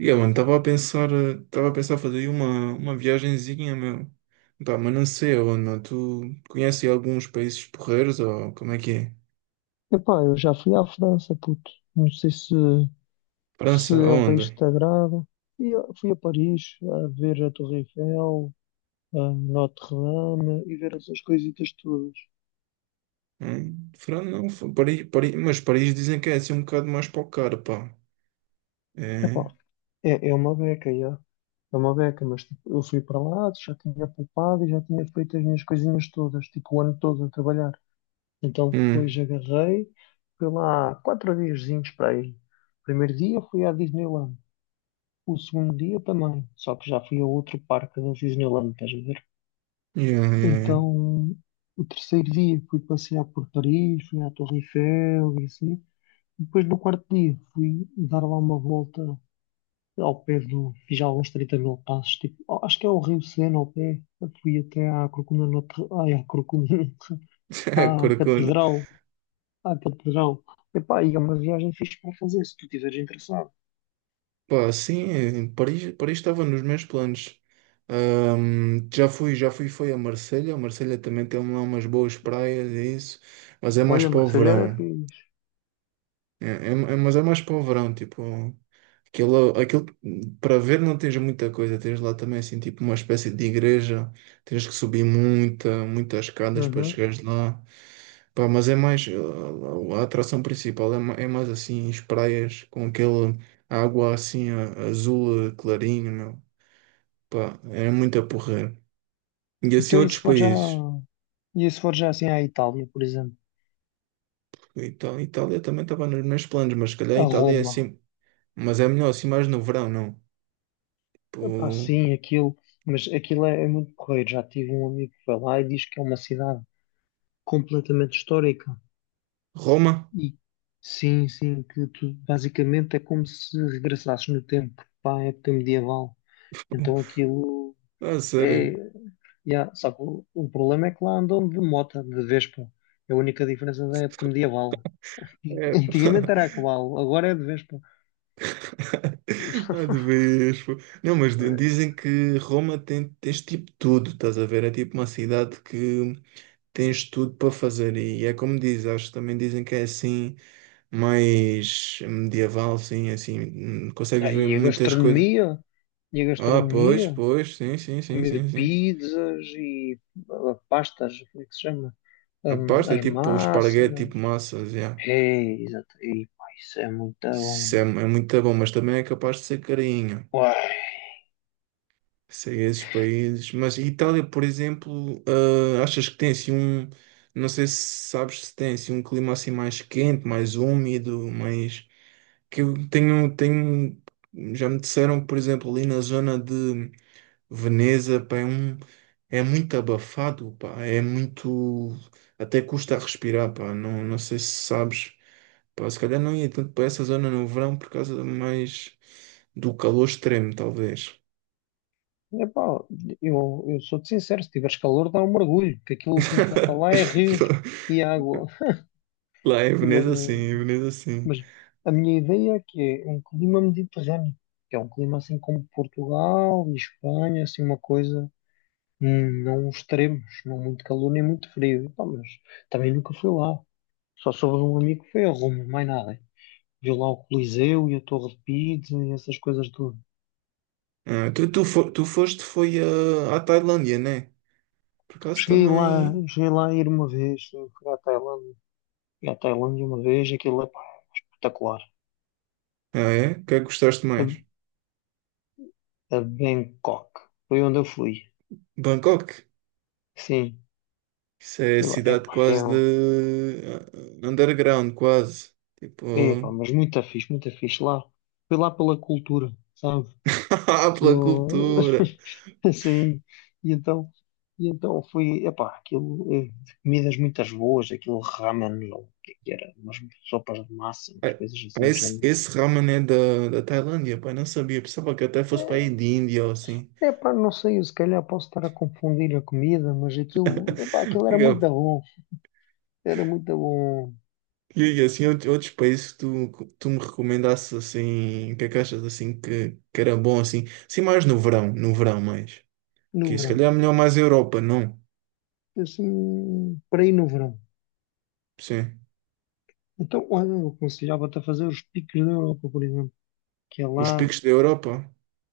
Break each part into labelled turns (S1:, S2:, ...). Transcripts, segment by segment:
S1: Yeah, mano, estava a pensar, estava a pensar fazer aí uma viagenzinha, meu. Pá, mas não sei aonde, meu. Tu conheces alguns países porreiros ou como é que é?
S2: Epá, eu já fui à França, puto. Não sei se, se
S1: França,
S2: é um país que
S1: aonde?
S2: te agrada. Fui a Paris a ver a Torre Eiffel, a Notre-Dame e ver essas coisitas todas.
S1: Hum? França, não, Paris, Paris, mas Paris dizem que é assim um bocado mais para o cara, pá.
S2: Epá,
S1: É.
S2: é, é uma beca, já. É uma beca, mas tipo, eu fui para lá, já tinha poupado e já tinha feito as minhas coisinhas todas, tipo o ano todo a trabalhar. Então depois
S1: Hum.
S2: agarrei, fui lá quatro diazinhos para aí. Primeiro dia fui à Disneyland. O segundo dia também, só que já fui a outro parque da Disneyland, estás a ver?
S1: Yeah, yeah,
S2: Então, o terceiro dia fui passear por Paris, fui à Torre Eiffel e assim. Depois, no quarto dia, fui dar lá uma volta ao pé do. Fiz alguns 30 mil passos, tipo, ó, acho que é o Rio Sena ao pé. Eu fui até à Corcunda Notre. Ai, à Corcunda Notre.
S1: yeah.
S2: À
S1: Corcunda.
S2: Catedral. À Catedral. Epá, e é uma viagem fixe para fazer, se tu estiveres interessado.
S1: Pá, sim, é, Paris, Paris estava nos meus planos. Já fui, foi a Marselha. A Marselha também tem lá umas boas praias, é isso. Mas é mais
S2: Olha,
S1: para o
S2: Marselha era
S1: verão.
S2: fixe.
S1: Mas é mais povrão, tipo, aquilo para ver não tens muita coisa, tens lá também assim, tipo, uma espécie de igreja, tens que subir muitas escadas para
S2: Uhum.
S1: chegares lá. Pá, mas é mais, a atração principal é, é mais assim, as praias com aquele água assim azul clarinho, meu. Pá, é muito a porrer. E assim
S2: Então,
S1: outros
S2: isso já.
S1: países.
S2: E se for já assim à Itália, por exemplo,
S1: Itália também estava nos meus planos, mas se calhar
S2: a
S1: a Itália é assim,
S2: Roma,
S1: mas é melhor assim mais no verão, não?
S2: epá, sim, aquilo, mas aquilo é, é muito correio. Já tive um amigo que foi lá e diz que é uma cidade completamente histórica.
S1: Roma?
S2: E sim, sim, que tu basicamente é como se regressasses no tempo para a época medieval. Então aquilo
S1: Ah,
S2: é.
S1: sério?
S2: Yeah, só que o problema é que lá andam de mota, de Vespa. É a única diferença da época medieval.
S1: É.
S2: Antigamente era a cavalo, agora é de Vespa.
S1: Ah, de vez. Pô. Não, mas dizem que Roma tem, tens tipo tudo, estás a ver? É tipo uma cidade que tens tudo para fazer e é como diz, acho que também dizem que é assim, mais medieval, sim, assim, consegues
S2: Ah,
S1: ver
S2: e a
S1: muitas coisas.
S2: gastronomia? E a
S1: Ah, pois,
S2: gastronomia?
S1: pois, sim, sim, sim,
S2: Comer
S1: sim, sim.
S2: pizzas e ah, pastas, como é que se chama?
S1: A pasta é
S2: As
S1: tipo esparguete,
S2: massas.
S1: tipo massas, já.
S2: É, exato. E, pá, isso é muito bom.
S1: Isso é, é muito bom, mas também é capaz de ser carinho.
S2: Uai.
S1: Sei esses países, mas Itália, por exemplo, ah, achas que tem assim um, não sei se sabes se tem assim um clima assim mais quente, mais úmido, mais que eu tenho, tenho, já me disseram, por exemplo, ali na zona de Veneza, pá, é um, é muito abafado, pá, é muito, até custa a respirar, pá, não, não sei se sabes, pá, se calhar não ia tanto para essa zona no verão por causa mais do calor extremo, talvez.
S2: Epá, eu sou-te sincero, se tiveres calor dá um mergulho, que aquilo que me falta lá é rios e água.
S1: Lá em
S2: Mas,
S1: Veneza, sim, em Veneza, sim.
S2: mas a minha ideia é que é um clima mediterrâneo, que é um clima assim como Portugal e Espanha, assim uma coisa. Não extremos, não muito calor nem muito frio. Pá, mas também nunca fui lá. Só soube de um amigo que foi a Roma, mais nada. Viu lá o Coliseu e a Torre de Pisa e essas coisas tudo.
S1: Ah, tu foste foi ah, à Tailândia, né? Por acaso também.
S2: Cheguei lá a ir uma vez, sim, fui à Tailândia. Fui à Tailândia uma vez, aquilo é pá, espetacular.
S1: Ah, é? O que é que gostaste
S2: A,
S1: mais?
S2: a Bangkok, foi onde eu fui.
S1: Bangkok.
S2: Sim,
S1: Isso é
S2: fui lá.
S1: cidade
S2: Epá,
S1: quase de ah, underground, quase. Tipo,
S2: epá, mas muito fixe lá. Fui lá pela cultura, sabe?
S1: ah,
S2: Que
S1: pela
S2: eu
S1: cultura.
S2: assim, e então, e então fui, epá, aquilo, comidas muitas boas, aquilo ramen, ou o que é que era, umas sopas de massa, umas
S1: Ah,
S2: coisas assim do género.
S1: Esse ramen é da Tailândia, pai, não sabia. Pensava que até fosse para
S2: Eh,
S1: aí de Índia ou assim.
S2: Epá, não sei, eu se calhar posso estar a confundir a comida, mas aquilo, epá, aquilo era muito da bom, era muito da bom
S1: E assim, outros países que tu, tu me recomendasses assim, que é que achas assim que era bom assim? Sim, mais no verão, no verão mais.
S2: no
S1: Que se
S2: verão,
S1: calhar é melhor mais a Europa, não?
S2: assim, para ir no verão.
S1: Sim.
S2: Então, olha, eu aconselhava-te a fazer os picos da Europa, por exemplo, que é
S1: Os
S2: lá.
S1: picos da Europa.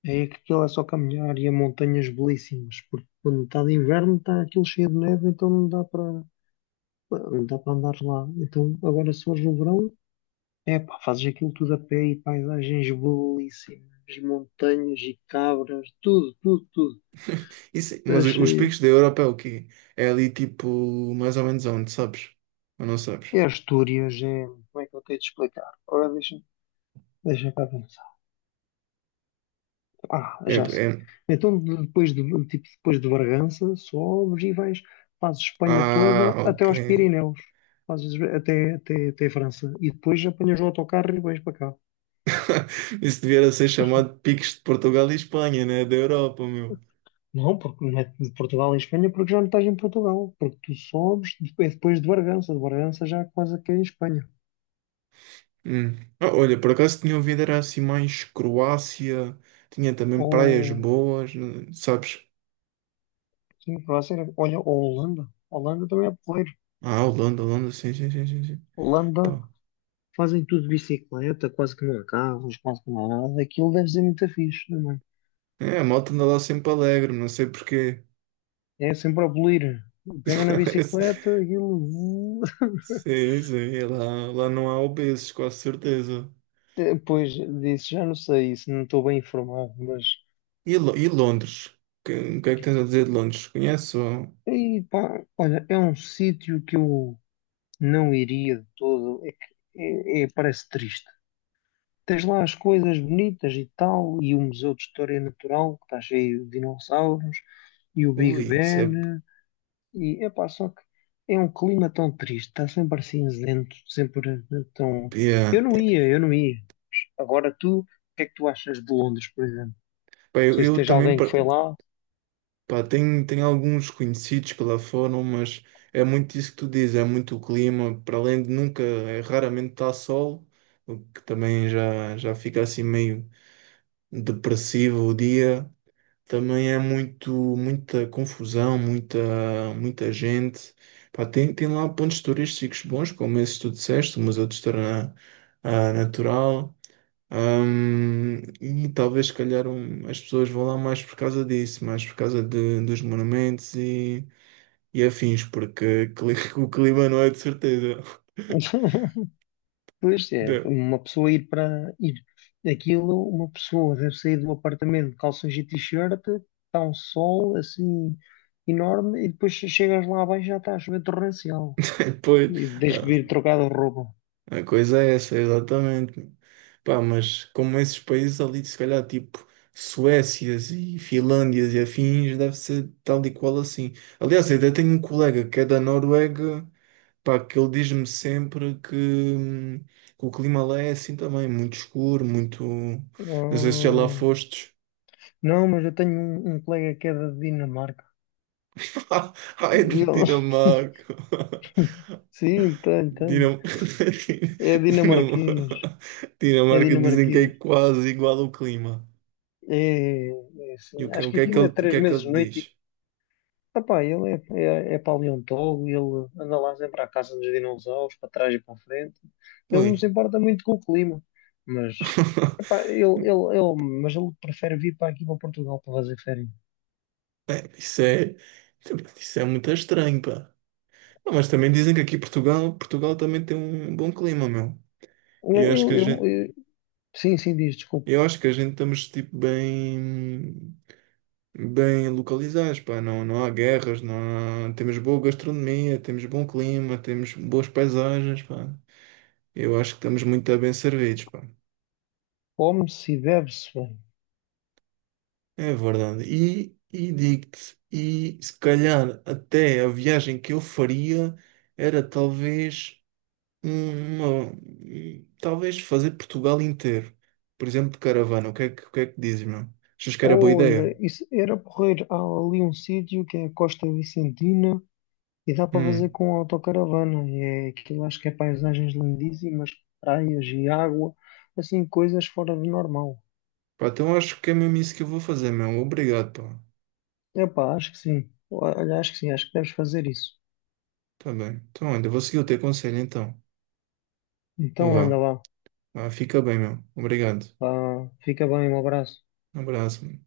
S2: É que aquilo é só caminhar e há montanhas belíssimas, porque quando está de inverno está aquilo cheio de neve, então não dá para andar lá. Então agora se fores no verão, é pá, fazes aquilo tudo a pé e paisagens belíssimas, montanhas e cabras, tudo, tudo, tudo.
S1: Isso, mas os
S2: Achei.
S1: picos da Europa é o quê? É ali tipo, mais ou menos onde, sabes? Ou não sabes?
S2: É Astúrias, é. Como é que eu tenho de explicar? Agora deixa, deixa cá ver. Ah,
S1: É,
S2: já sei.
S1: é...
S2: Então depois de, tipo, depois de Bargança, sobes e vais, fazes Espanha
S1: Ah,
S2: toda até
S1: ok.
S2: aos Pirineus, fazes até França e depois apanhas o autocarro e vais para cá.
S1: Isso devia ser chamado picos de Portugal e Espanha, né? Da Europa, meu.
S2: Não, porque não é de Portugal em Espanha, porque já não estás em Portugal, porque tu sobes depois, depois de Bargança já é quase que é em Espanha.
S1: Hum. Ah, olha, por acaso tinha ouvido, era assim mais Croácia, tinha também praias
S2: Ou,
S1: boas, né, sabes?
S2: sim, para ser, olha, ou Holanda. Holanda também é porreiro.
S1: Ah, Holanda, Holanda, sim, sim, sim, sim, sim.
S2: Holanda
S1: Pá.
S2: fazem tudo de bicicleta, quase que não há carros, quase que não há nada. Aquilo deve ser muito fixe, também.
S1: É, a malta anda lá sempre alegre, não sei porquê.
S2: É sempre a bolir. Pegam na bicicleta, aquilo.
S1: Sim, sim, é lá, lá não há obesos, com certeza.
S2: Depois disso, já não sei se não estou bem informado, mas.
S1: E, e Londres? O que é que tens a dizer de Londres? Conheço?
S2: E, pá, olha, é um sítio que eu não iria de todo. É que parece triste. Tens lá as coisas bonitas e tal, e o Museu de História Natural, que está cheio de dinossauros, e o Big
S1: Ui, isso é...
S2: Ben, e é pá, só que é um clima tão triste, está sempre cinzento, sempre tão. Eu
S1: Yeah,
S2: não
S1: yeah.
S2: ia, eu não ia. Agora tu, o que é que tu achas de Londres, por exemplo?
S1: Pá,
S2: Não sei se
S1: eu
S2: tens
S1: também.
S2: alguém que foi lá.
S1: Pá, tem, tem alguns conhecidos que lá foram, mas é muito isso que tu dizes, é muito o clima, para além de nunca, é, raramente está sol, o que também já fica assim meio depressivo o dia, também é muito, muita confusão, muita, muita gente. Pá, tem, tem lá pontos turísticos bons, como esses que tu disseste, o Museu de História ah, Natural. E talvez, se calhar, as pessoas vão lá mais por causa disso, mais por causa dos monumentos e afins, porque o clima não é de certeza.
S2: Pois é,
S1: De-
S2: uma pessoa ir para ir aquilo, uma pessoa deve sair do apartamento de calções e t-shirt, está um sol assim enorme e depois chegas lá abaixo e já está a chover torrencial.
S1: Depois,
S2: E tens que
S1: ah,
S2: vir trocar de roupa.
S1: a coisa é essa, exatamente. Pá, mas como esses países ali, se calhar, tipo Suécias e Finlândias e afins, deve ser tal e qual assim. Aliás, eu até tenho um colega que é da Noruega. Pá, que ele diz-me sempre que o clima lá é assim também, muito escuro, muito. Não sei se já lá
S2: Hum,
S1: fostes.
S2: não, mas eu tenho um colega que é da Dinamarca.
S1: Ai,
S2: E ele-
S1: Dinamarca!
S2: Sim, tenho, tenho.
S1: Dinam...
S2: É
S1: Dinam...
S2: dinamarquês. É
S1: Dinamarca dizem que é
S2: dinamarquês.
S1: quase igual ao clima.
S2: É, é
S1: E
S2: assim, acho
S1: o
S2: que
S1: que é que
S2: aquilo é
S1: ele, o
S2: três
S1: que é que
S2: meses de
S1: ele diz?
S2: noite e opá, ele é, é paleontólogo, ele anda lá a sempre à caça dos dinossauros, para trás e para a frente. Ele não se
S1: Ui.
S2: importa muito com o clima, mas, epá, ele, mas ele prefere vir para aqui para Portugal para fazer férias.
S1: É, isso é muito estranho, pá. Não, mas também dizem que aqui Portugal, Portugal também tem um bom clima, meu. E acho que
S2: Eu, eu- eu- sim, sim, diz, desculpa.
S1: Eu acho que a gente estamos tipo bem bem localizados, pá, não, não há guerras, não há- temos boa gastronomia, temos bom clima, temos boas paisagens, pá. Eu acho que estamos muito bem servidos, pá.
S2: Come-se e bebe-se bem.
S1: É verdade. E digo-te, e se calhar até a viagem que eu faria era talvez uma, talvez fazer Portugal inteiro. Por exemplo, de caravana. O que é que dizes, meu? Achas que era boa ideia?
S2: Olha, isso era porreiro. Há ali um sítio que é a Costa Vicentina e dá para fazer
S1: Hum.
S2: com autocaravana. E é aquilo, acho que é paisagens lindíssimas, praias e água, assim, coisas fora do normal.
S1: Pá, então eu acho que é mesmo isso que eu vou fazer, meu. Obrigado, pá.
S2: Epá, acho que sim. Olha, acho que sim, acho que deves fazer isso.
S1: Tá bem. Então, olha, eu vou seguir o teu conselho, então. Então
S2: Então anda
S1: vá.
S2: lá.
S1: Vá, fica bem, meu. Obrigado.
S2: Vá, fica bem, um abraço.
S1: Um abraço, meu.